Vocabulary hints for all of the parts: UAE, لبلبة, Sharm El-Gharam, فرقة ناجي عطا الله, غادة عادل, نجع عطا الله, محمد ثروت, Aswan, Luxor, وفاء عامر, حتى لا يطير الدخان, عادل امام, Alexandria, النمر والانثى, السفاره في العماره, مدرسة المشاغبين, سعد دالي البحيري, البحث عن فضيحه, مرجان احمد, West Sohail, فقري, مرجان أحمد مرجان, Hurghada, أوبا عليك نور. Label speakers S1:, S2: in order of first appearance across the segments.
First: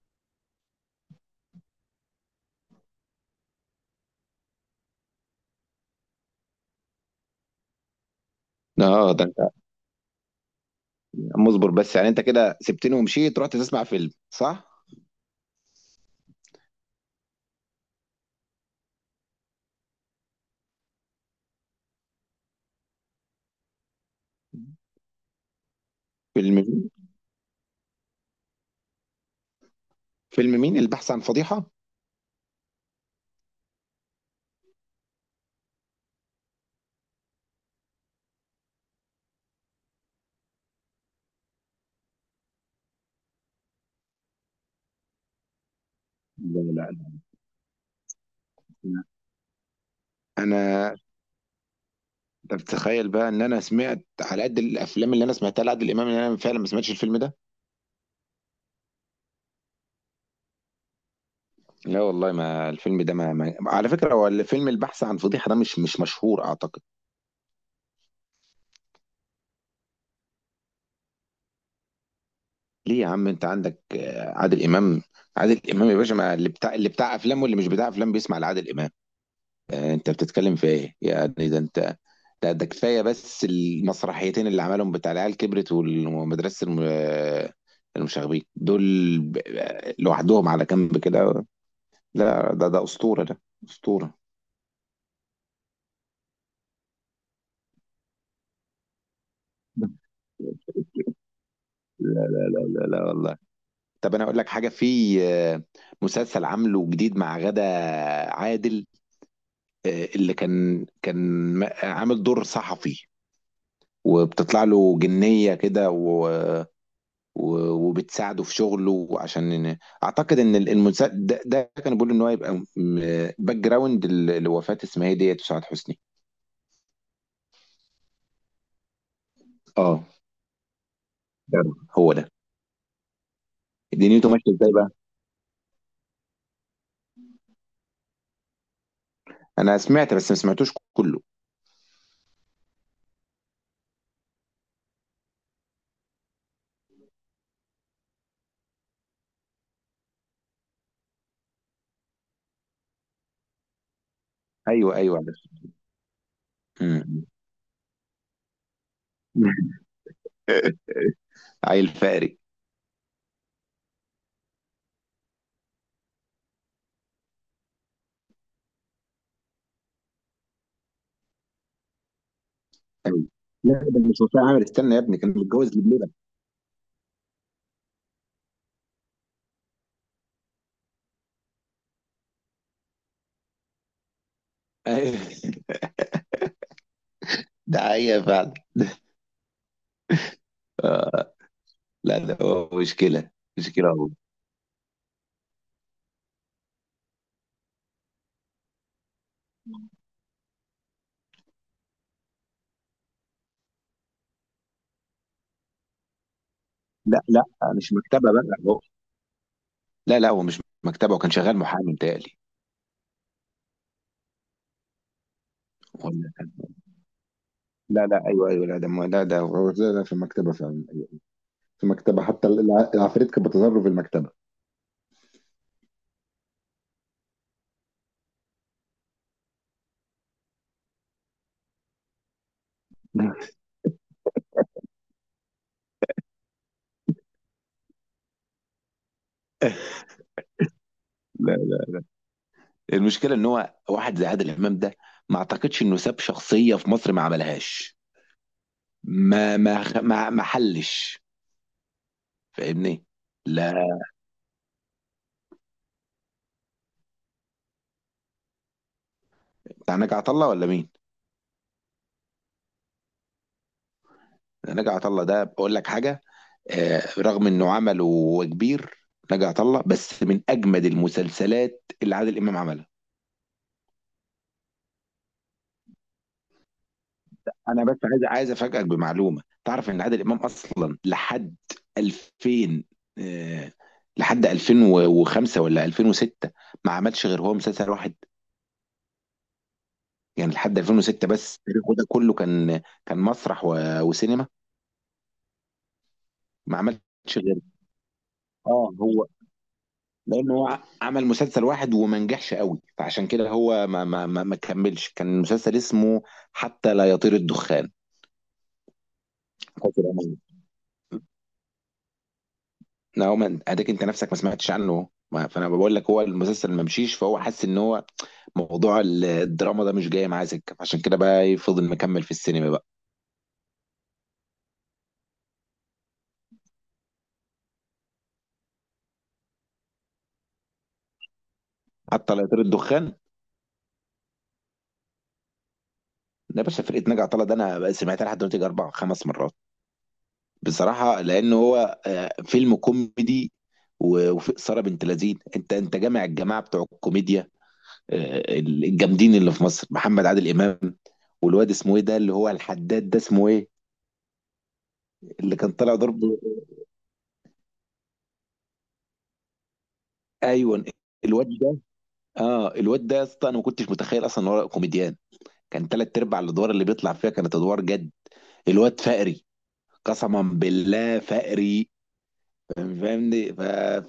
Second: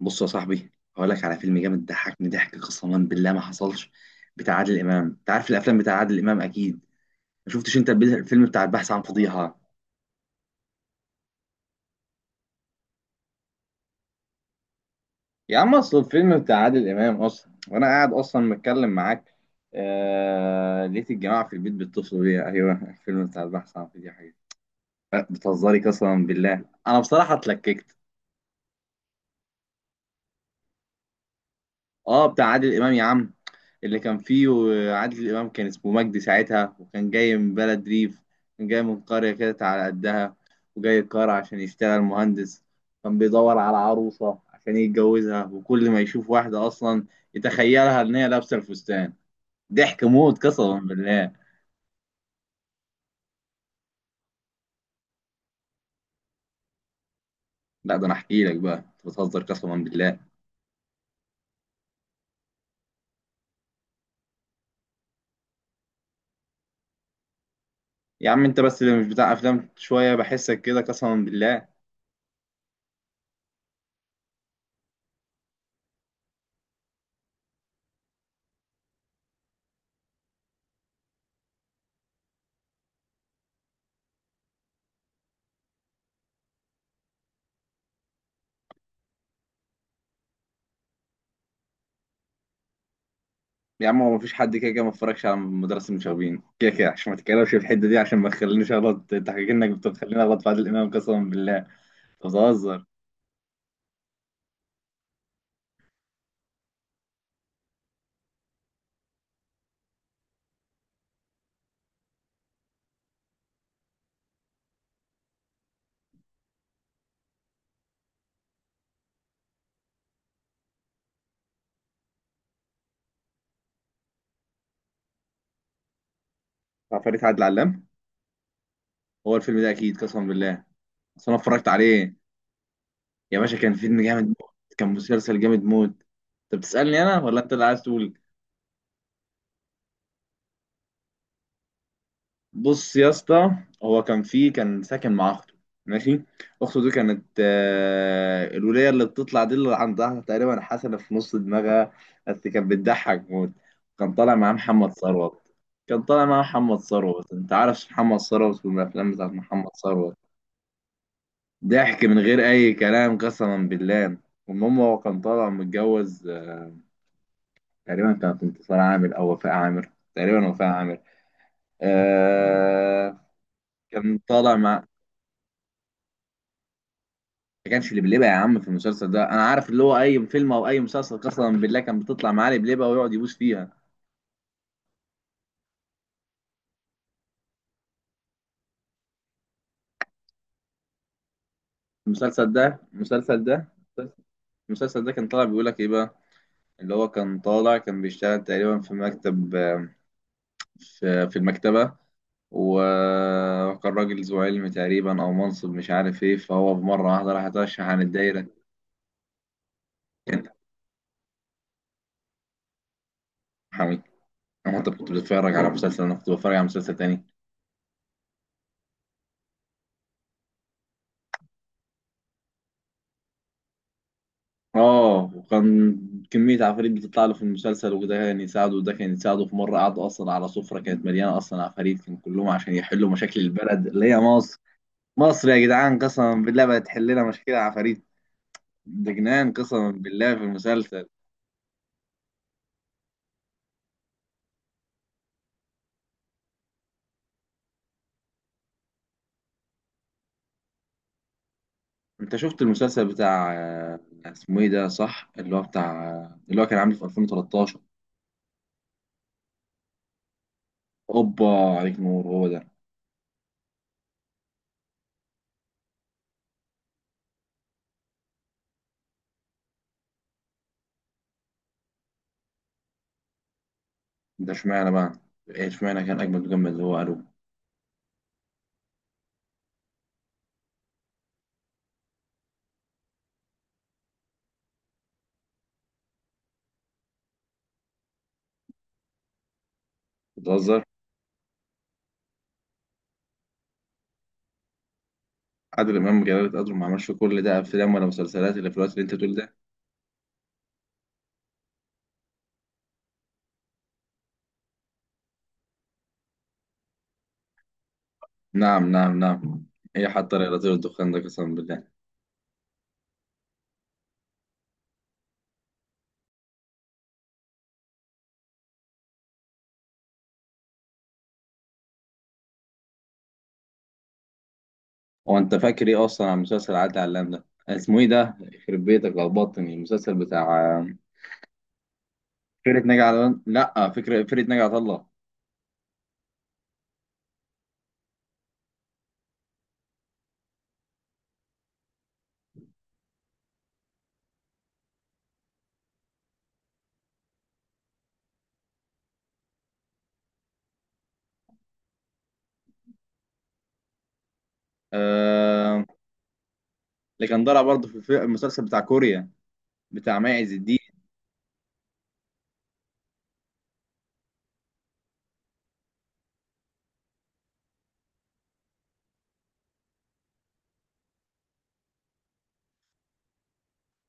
S1: بص يا صاحبي، هقول لك على فيلم جامد ضحكني ضحك قسما بالله ما حصلش بتاع عادل امام. انت عارف الافلام بتاع عادل امام اكيد. ما شفتش انت الفيلم بتاع البحث عن
S2: اه، ده انت
S1: فضيحه؟
S2: يعني مصبر، بس يعني انت كده سبتني ومشيت، رحت تسمع فيلم، صح؟
S1: يا عم اصل الفيلم بتاع عادل امام اصلا وانا قاعد اصلا متكلم معاك. لقيت الجماعه في البيت بيتصلوا بيا. ايوه، الفيلم بتاع البحث عن فضيحه. بتهزري؟ قسما
S2: فيلم
S1: بالله
S2: مين؟
S1: انا بصراحه اتلككت.
S2: فيلم مين؟ البحث عن فضيحة؟
S1: اه، بتاع عادل امام يا عم. اللي كان فيه عادل امام كان اسمه مجدي ساعتها، وكان جاي من بلد ريف. كان جاي من قريه كده على قدها، وجاي القاهره عشان يشتغل مهندس. كان بيدور على عروسه عشان يتجوزها، وكل ما يشوف
S2: لا،
S1: واحده اصلا
S2: لا،
S1: يتخيلها ان هي لابسه
S2: لا.
S1: الفستان. ضحك موت قسما
S2: انا
S1: بالله.
S2: انت بتتخيل بقى ان انا سمعت على قد الافلام اللي انا سمعتها لعادل امام ان انا فعلا ما سمعتش الفيلم ده.
S1: لا، ده انا احكي لك بقى، انت بتهزر قسما بالله.
S2: لا والله، ما الفيلم ده ما, ما... على فكره، هو الفيلم البحث عن فضيحه ده مش مشهور اعتقد.
S1: يا عم انت بس اللي مش بتاع افلام شويه، بحسك كده قسما بالله.
S2: ليه يا عم؟ انت عندك عادل امام. عادل امام يا باشا، ما اللي بتاع افلام واللي مش بتاع افلام بيسمع لعادل امام. انت بتتكلم في ايه؟ يعني ده انت، ده كفايه بس المسرحيتين اللي عملهم بتاع العيال كبرت ومدرسه المشاغبين دول، لوحدهم على جنب كده. لا ده اسطوره ده،
S1: يا عم هو
S2: اسطوره.
S1: مفيش حد كده كده ما اتفرجش على مدرسة المشاغبين، كده كده عشان ما تتكلمش في الحتة دي، عشان ما تخلينيش اغلط. انت حكيت انك
S2: لا،
S1: بتخليني اغلط في عادل امام؟ قسما بالله انت
S2: لا، لا،
S1: بتهزر.
S2: لا، لا والله. طب انا اقول لك حاجه في مسلسل عامله جديد مع غادة، عادل، اللي كان عامل دور صحفي، وبتطلع له جنيه كده وبتساعده في شغله عشان اعتقد ان ده كان بيقول ان هو يبقى باك جراوند لوفاة اسمها ايه ديت وسعاد حسني.
S1: عفاريت عادل علام. هو الفيلم ده اكيد
S2: اه
S1: قسما بالله، اصل انا اتفرجت
S2: تمام، هو
S1: عليه.
S2: ده.
S1: يا باشا كان فيلم جامد
S2: دنيته
S1: موت،
S2: ماشيه ازاي
S1: كان
S2: بقى؟
S1: مسلسل جامد موت. انت بتسألني انا ولا انت اللي عايز تقول؟
S2: انا سمعت بس ما سمعتوش كله.
S1: بص يا اسطى، هو كان فيه كان ساكن مع اخته. ماشي. اخته دي كانت الولية اللي بتطلع دي، اللي عندها تقريبا حسنة في نص دماغها، بس كانت بتضحك موت. كان طالع معاه محمد
S2: ايوه، ايوه، عارف.
S1: ثروت. كان طالع معاه محمد
S2: أمم.
S1: ثروت، انت عارف محمد ثروت والافلام بتاعت محمد ثروت.
S2: عيل
S1: ضحك من
S2: فقري.
S1: غير اي كلام قسما بالله. المهم هو كان طالع متجوز، تقريبا كانت انتصار عامر او وفاء عامر، تقريبا وفاء عامر. آه
S2: أيوة. لا ده
S1: كان
S2: مش وفاء
S1: طالع
S2: عامر،
S1: مع
S2: استنى يا ابني، كان متجوز لبلبة.
S1: ما كانش لبلبة يا عم في المسلسل ده. انا عارف اللي هو اي فيلم او اي مسلسل قسما بالله كان بتطلع معاه لبلبة ويقعد يبوس فيها.
S2: أيوة، ده حقيقة فعلا. لا ده
S1: المسلسل ده
S2: هو مشكلة،
S1: المسلسل ده
S2: مشكلة هو.
S1: المسلسل ده كان طالع بيقول لك ايه بقى؟ اللي هو كان طالع كان بيشتغل تقريبا في مكتب، في المكتبة، و- وكان راجل ذو علم تقريبا او منصب مش عارف ايه، فهو بمرة
S2: لا
S1: واحدة راح
S2: لا،
S1: اترشح
S2: مش
S1: عن
S2: مكتبة بقى،
S1: الدايرة.
S2: هو لا لا، هو
S1: كان
S2: مش مكتبة وكان شغال محامي متهيألي.
S1: حميد. انا انت كنت بتتفرج على مسلسل، انا كنت بتفرج على مسلسل تاني.
S2: لا لا، ايوه ايوه، لا ده لا ده هو ده في المكتبه فعلا. أيوة، في المكتبه، حتى العفاريت كانت بتظهر له في المكتبه.
S1: اه، وكان كمية عفاريت بتطلع له في المسلسل، وده كان يساعده وده كان يساعده. في مرة قعدوا أصلا على سفرة كانت مليانة أصلا عفاريت، كان كلهم عشان يحلوا مشاكل البلد اللي هي مصر. مصر يا جدعان قسما بالله بقت تحل لنا مشاكل عفاريت. ده جنان قسما بالله في المسلسل.
S2: لا، لا، المشكله ان هو واحد زي عادل امام ده ما اعتقدش انه ساب شخصيه في مصر ما عملهاش، ما ما خ- ما, ما حلش.
S1: أنت شفت
S2: فاهمني؟
S1: المسلسل بتاع
S2: لا،
S1: اسمه إيه ده صح اللي هو بتاع اللي هو كان عامل في 2013؟
S2: بتاع نجع عطا الله ولا مين؟
S1: أوبا، عليك نور هو ده.
S2: نجع عطا الله ده بقول لك حاجه، آه رغم انه عمل وكبير، نجع عطا الله بس من اجمد المسلسلات اللي عادل امام عملها.
S1: ده اشمعنى بقى؟ إيه اشمعنى كان أجمد، وجمد اللي هو قالوه.
S2: انا بس عايز افاجئك بمعلومه، تعرف ان عادل امام اصلا لحد 2000، آه، لحد 2005 ولا 2006 ما عملش غير هو مسلسل واحد. يعني لحد
S1: بتهزر.
S2: 2006 بس، تاريخه ده كله كان كان مسرح وسينما.
S1: عادل امام جلالة قدره
S2: ما
S1: ما
S2: عملش
S1: عملش كل ده
S2: غير،
S1: افلام ولا مسلسلات اللي في
S2: اه
S1: الوقت اللي انت
S2: هو
S1: بتقول ده.
S2: لانه هو عمل مسلسل واحد وما نجحش قوي، فعشان كده هو ما كملش. كان مسلسل اسمه حتى لا يطير الدخان،
S1: نعم نعم نعم.
S2: فاكر؟
S1: ايه حتى الرياضي والدخان ده قسما بالله.
S2: هو ما اديك انت نفسك ما سمعتش عنه، ما فانا بقول لك هو المسلسل ما مشيش، فهو حس ان هو موضوع الدراما ده مش جاي معاه سكه، فعشان كده بقى فضل مكمل في السينما بقى.
S1: هو انت فاكر ايه اصلا عن مسلسل عادل علام ده؟ اسمه ايه ده يخرب بيتك، لخبطتني. المسلسل بتاع
S2: حتى لا يطير
S1: فرقة ناجي
S2: الدخان.
S1: عطا، لا فكرة فرقة ناجي عطا الله.
S2: ده يا باشا فرقه ناجي عطا الله، ده انا بقى سمعتها لحد دلوقتي اربع خمس مرات بصراحه، لان هو فيلم كوميدي وفي اثاره بنت لذين، انت انت جامع الجماعه بتوع الكوميديا الجامدين اللي في مصر، محمد، عادل امام، والواد اسمه ايه ده اللي هو الحداد، ده اسمه ايه اللي كان
S1: آه...
S2: طالع ضرب؟
S1: اللي كان طالع برضه في المسلسل بتاع كوريا، بتاع ماعز الدين.
S2: ايوه، الواد ده. اه الواد ده يا اسطى، انا ما كنتش متخيل اصلا ان هو كوميديان. كان تلات ارباع الادوار اللي بيطلع فيها كانت ادوار جد. الواد فقري، قسما بالله فقري، فاهمني.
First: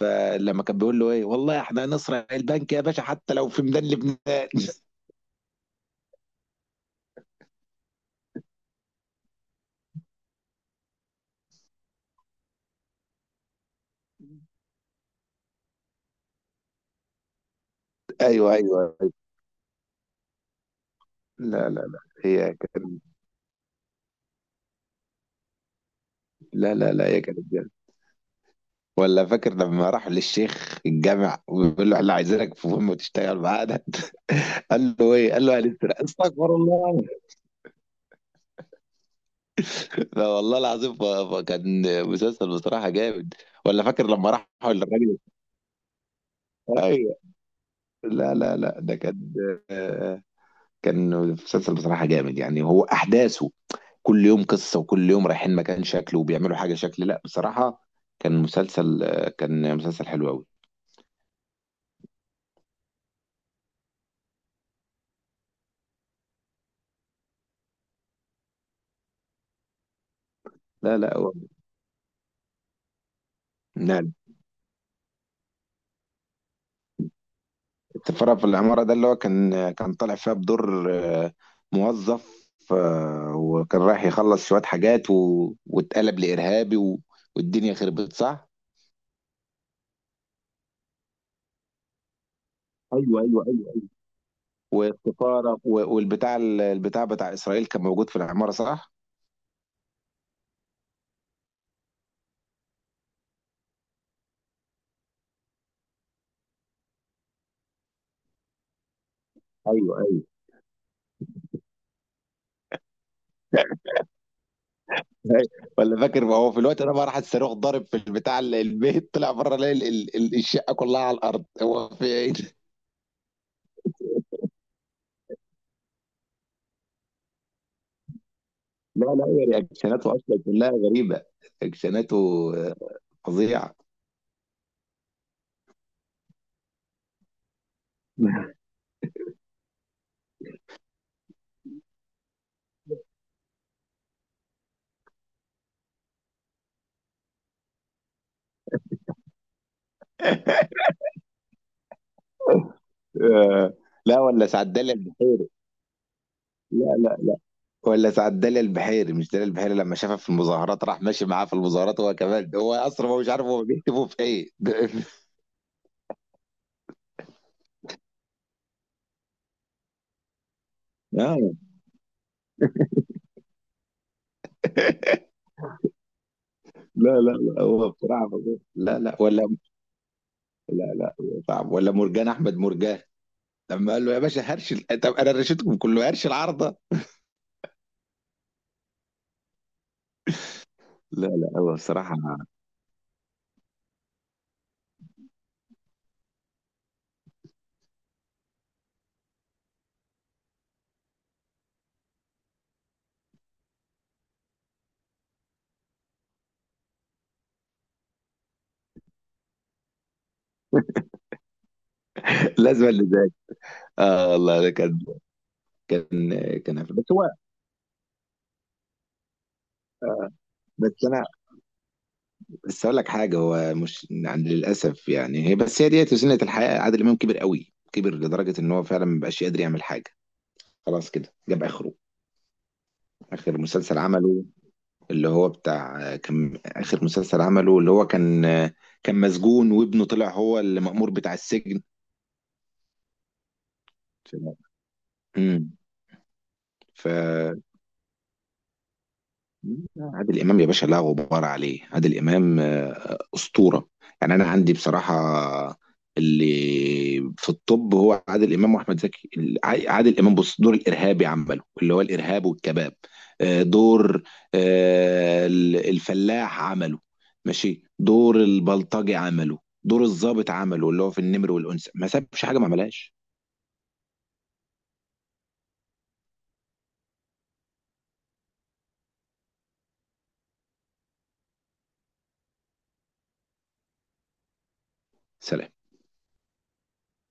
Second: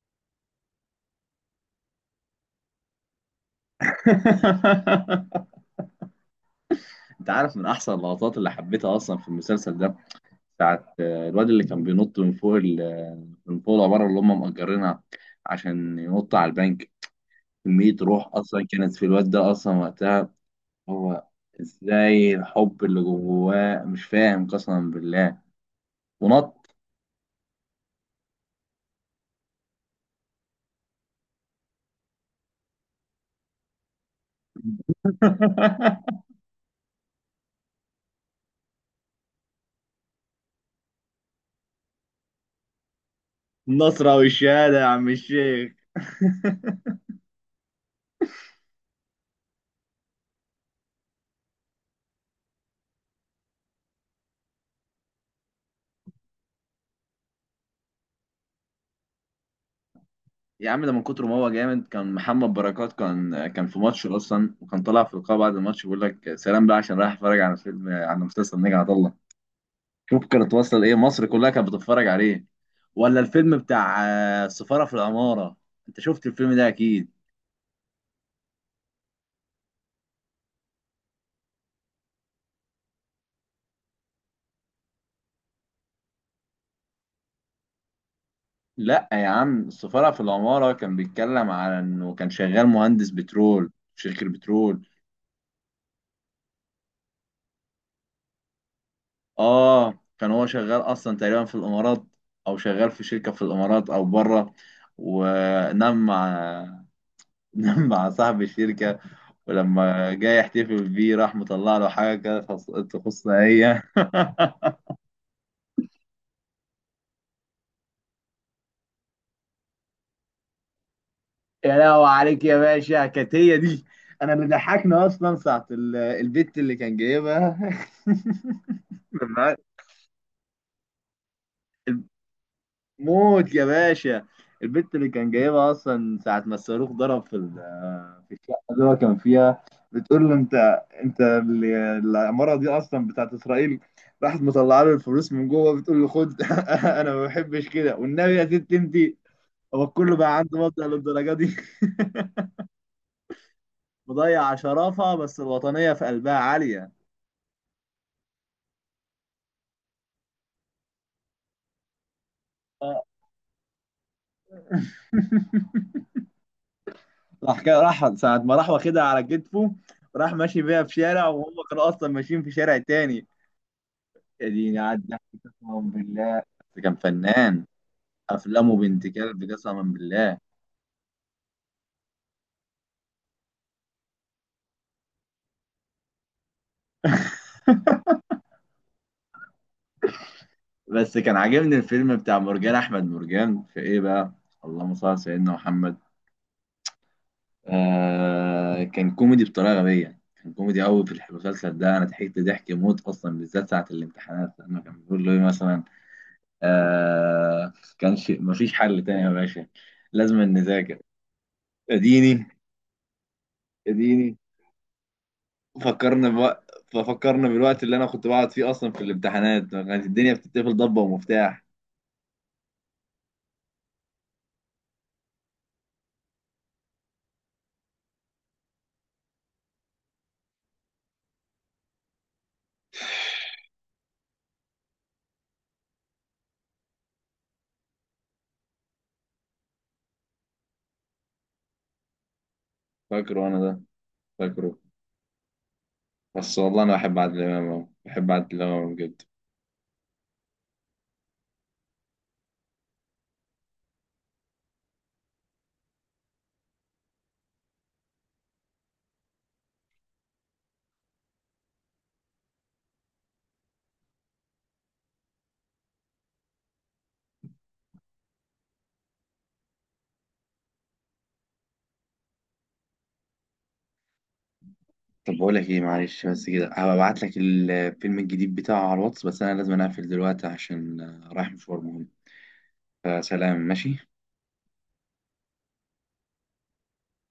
S2: فلما كان بيقول له ايه، والله احنا هنسرق البنك يا باشا حتى لو في ميدان لبنان.
S1: انت عارف من احسن اللقطات اللي حبيتها اصلا في المسلسل ده؟ ساعة الواد اللي كان بينط من فوق من فوق العمارة اللي هم مأجرينها، عشان ينط على البنك. كمية روح
S2: ايوه،
S1: أصلا
S2: ايوه،
S1: كانت في
S2: أيوة.
S1: الواد ده أصلا وقتها. هو
S2: لا لا لا،
S1: إزاي
S2: هي
S1: الحب اللي
S2: كانت،
S1: جواه مش فاهم قسما بالله. ونط.
S2: لا لا لا، هي كانت جامدة. ولا فاكر لما راح للشيخ الجامع وبيقول له احنا عايزينك في مهمه تشتغل معانا، قال له ايه؟ قال له هنسرق، استغفر الله. لا والله العظيم، كان مسلسل بصراحة جامد. ولا فاكر
S1: النصرة
S2: لما راح
S1: والشهادة يا عم
S2: للراجل؟
S1: الشيخ.
S2: ايوه. لا لا لا، ده كان آه، كان مسلسل بصراحة جامد، يعني هو أحداثه كل يوم قصة، وكل يوم رايحين مكان شكل وبيعملوا حاجة شكل. لا بصراحة كان مسلسل كان مسلسل حلو أوي.
S1: يا عم ده من كتر ما هو جامد، كان محمد بركات كان كان في ماتش أصلا، وكان طالع في لقاء بعد الماتش بيقول لك سلام بقى عشان رايح أتفرج على فيلم، على مسلسل نجا عطله. شوف كانت واصله لايه،
S2: لا لا
S1: مصر
S2: هو،
S1: كلها كانت بتتفرج عليه. ولا الفيلم
S2: لا
S1: بتاع
S2: لا.
S1: السفاره في العماره. انت شفت الفيلم ده اكيد.
S2: السفارة في العمارة ده اللي هو كان طالع فيها بدور موظف وكان رايح يخلص شوية حاجات، واتقلب لإرهابي، والدنيا خربت، صح؟
S1: لا يا عم، السفاره في العماره كان بيتكلم على انه كان شغال مهندس
S2: ايوه ايوه
S1: بترول
S2: ايوه.
S1: في شركه بترول.
S2: والسفاره والبتاع البتاع بتاع اسرائيل كان موجود في العماره، صح؟
S1: اه، كان هو شغال اصلا تقريبا في الامارات، او شغال في شركه في الامارات او بره. ونام مع، نام مع صاحب الشركه.
S2: ايوه،
S1: ولما
S2: ايوه.
S1: جاي يحتفل بيه راح مطلع له حاجه كده تخصنا هي.
S2: أيوة. ولا فاكر ما هو في الوقت ده بقى راح الصاروخ ضارب في البتاع البيت، طلع بره لقى الشقه كلها على الارض،
S1: يا
S2: هو في
S1: لهوي
S2: ايه
S1: عليك يا
S2: ده؟
S1: باشا، كانت هي دي. انا اللي ضحكنا اصلا ساعه البت اللي كان جايبها.
S2: لا لا، هي
S1: لما-
S2: رياكشناته اصلا كلها غريبه، رياكشناته آه،
S1: موت يا
S2: فظيعه.
S1: باشا، البت اللي كان جايبها اصلا ساعه ما الصاروخ ضرب في في الشقه اللي هو كان فيها، بتقول له انت العماره دي اصلا بتاعت اسرائيل. راحت مطلعه له الفلوس من جوه بتقول له خد. انا ما بحبش كده، والنبي يا ست انت. هو كله بقى عنده وضع للدرجه دي.
S2: آه، لا ولا
S1: مضيع
S2: سعد دالي
S1: شرافه بس الوطنيه في قلبها عاليه.
S2: لا، لا، ولا سعد دالي البحيري، مش دالي البحيري، لما شافها في المظاهرات راح ماشي معاه في المظاهرات، هو كمان، هو اصلا هو مش عارف هو بيكتبوا في ايه.
S1: راح كده، راح ساعة ما راح واخدها على كتفه، راح ماشي بيها في شارع وهم كانوا أصلا ماشيين في شارع تاني. يا ديني عدى قسما بالله، بس كان
S2: لا لا لا،
S1: فنان.
S2: هو بصراحة فظيع.
S1: أفلامه
S2: لا
S1: بنت
S2: لا
S1: كلب
S2: ولا،
S1: قسما بالله.
S2: لا لا هو صعب. ولا مرجان أحمد مرجان لما قال له يا باشا هرش طب أنا رشيتكم كله، هرش العارضة.
S1: بس
S2: لا
S1: كان
S2: لا هو
S1: عاجبني الفيلم
S2: الصراحة.
S1: بتاع مرجان أحمد مرجان في إيه بقى. اللهم صل على سيدنا محمد. كان كوميدي بطريقة غبية، كان كوميدي قوي في المسلسل ده. أنا ضحكت ضحك موت أصلا بالذات ساعة الامتحانات لما كان بيقول له إيه مثلا. كانش مفيش حل تاني يا باشا، لازم نذاكر. اديني،
S2: لازم اللي زي، اه
S1: اديني.
S2: والله ده كان،
S1: فكرنا
S2: كان
S1: بوقت،
S2: كان بس هو
S1: ففكرنا بالوقت اللي انا كنت بقعد فيه اصلا في الامتحانات كانت الدنيا بتتقفل ضبه
S2: بس انا
S1: ومفتاح.
S2: بس اقول لك حاجه. هو مش يعني للاسف، يعني هي بس، هي ديت سنه الحياه، عادل امام كبر قوي، كبر لدرجه ان هو فعلا ما بقاش يقدر يعمل حاجه، خلاص كده جاب اخره. اخر مسلسل عمله اللي هو بتاع، آخر مسلسل عمله اللي هو كان مسجون وابنه طلع هو المأمور بتاع السجن.
S1: فاكره انا ده، فاكره.
S2: امم.
S1: بس والله انا
S2: ف
S1: بحب عادل امام أوي. بحب عادل امام أوي بجد.
S2: عادل امام يا باشا لا غبار عليه، عادل امام اسطوره. يعني انا عندي بصراحه اللي في الطب هو عادل امام واحمد زكي. عادل امام بص، دور الارهابي عمله اللي هو الارهاب والكباب، آه، دور الفلاح عمله ماشي، دور البلطجي عمله، دور الضابط عمله اللي هو في النمر والانثى، ما سابش حاجه ما عملهاش.
S1: طب بقول لك ايه، معلش بس كده هبعت لك الفيلم الجديد بتاعه على الواتس، بس انا لازم اقفل دلوقتي عشان رايح مشوار مهم. فسلام، ماشي.